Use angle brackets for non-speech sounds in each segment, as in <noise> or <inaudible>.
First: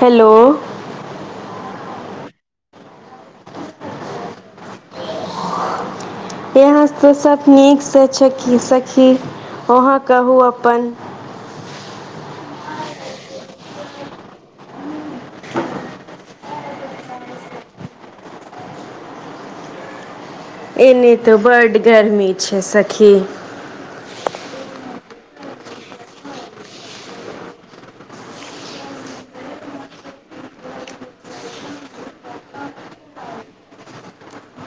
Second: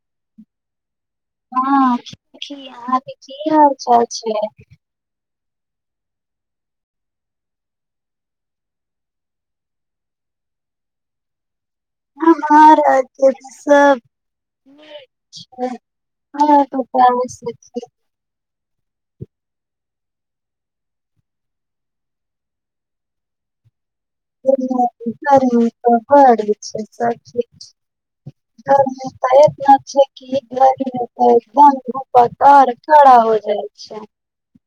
hello हँ की अहाँकेँ की हाल चाल छै यहाँ त सभ नीकसँ छथि सखी अहाँ कहू अपन र सब <unintelligible> एने तऽ बड्ड गर्मी छै सखी ग गरमी त बे छै सची गरमी त एना छै कि गरमी त एकदम रपर तर कड़ा हो जाइ छै <unintelligible>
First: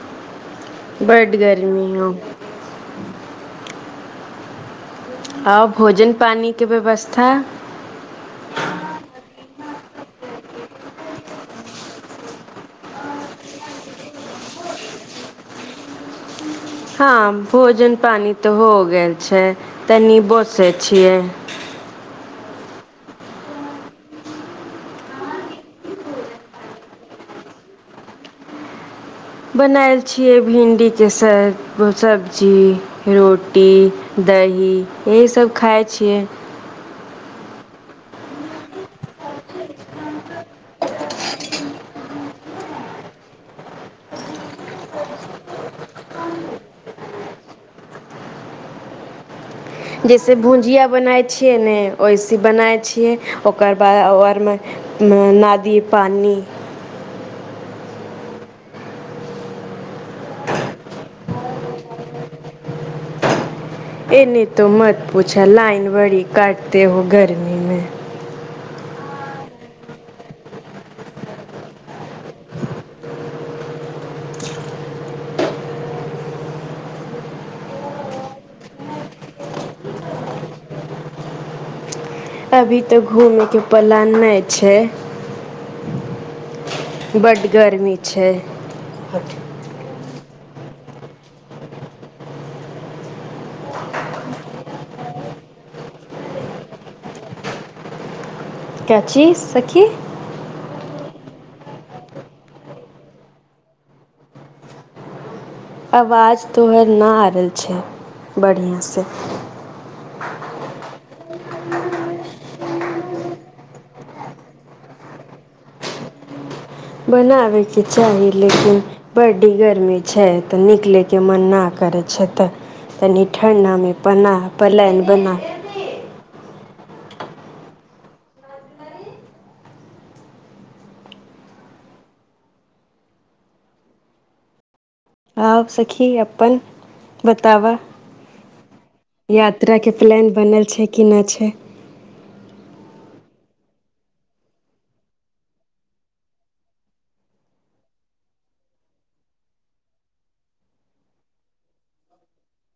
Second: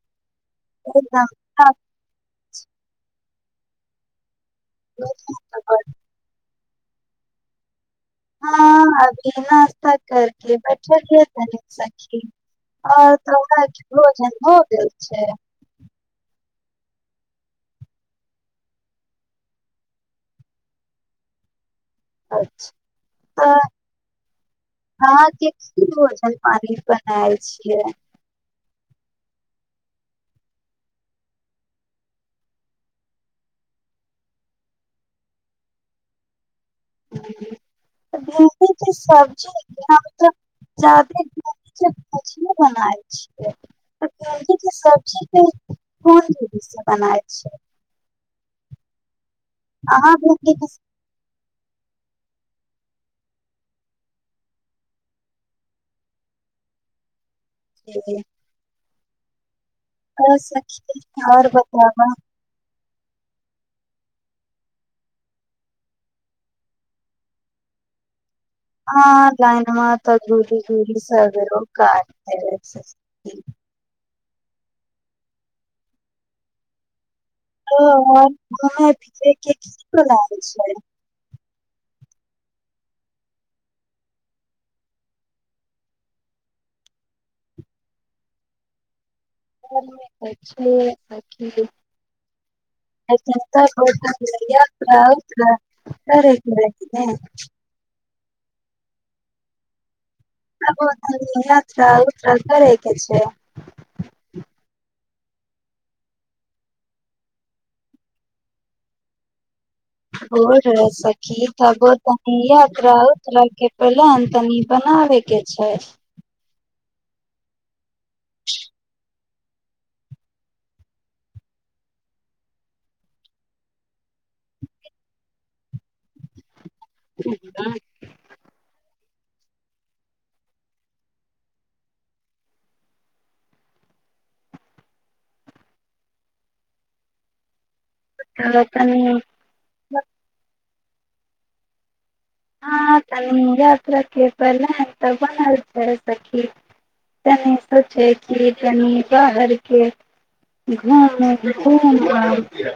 एकदम बड्ड गर्मी होउ आउ भोजन पानी केँ व्यवस्था हँ अभी नास्ता करके बैठलियै तनी सखी आओर तोरा आरकेँ भोजन हो गेल छै हँ भोजन पानी तऽ हो गेल छै तनी बैसे छियै अच्छ तऽ अहाँकेँ की भोजन पानी बनाएल छियै बनायल छियै भिंडीकेँ स सब्जी रोटी दही यहीसभ खाइ छियै भिंडी के सब्जी हम तऽ जादे भिंडी के मछी बनाय छियै त भिंडी के सब्जीे कोन दूरीसँ बनाइ छियै <unintelligible> अहाँ जैसे भिंडी के भुजिया बनाय छियै ने ओइसे बनाय छियै ओकर बाद आरमे नादियै पानि ठीक <inaudible> आओर सखी आओर बताब एने तऽ मत पूछा लाइन बड़ी काटते हो गर्मीमे हँ लाइनमा तऽ दूरी धूरी सगरो कटियै छै <unintelligible> ओ घ कीत लाग छै <unintelligible> अभी तऽ घूमयकेँ प्लान नहि छै बड्ड गर्मी छै कर <inaudible> कै चीज सखी पोधनी यात्रा उतर करैय के छै से <unintelligible> आवाज तऽ ओहिना आवैय छै बढ़ियांसँ ब रह सखी तबो तनी यात्रा उतरय के प्लान तनि बनाबेके छै <unintelligible> बनाबयके चाही लेकिन बड्डगर्मी छै तऽ निकलयकेँ मन नहि करै छै तऽ तनि ठण्डामे पना पलायन बना हँ <inaudible> आउ सखी अपन बतावा त तनी यात्राकेँ प्लैन बनल छै केनै छै हँ कनि यात्राके प्लान तऽ बनल छै सखी तनि सोचै छियै कनि बाहरके घुम घूम आबि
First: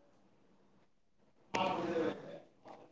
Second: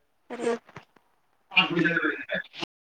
ह <unintelligible>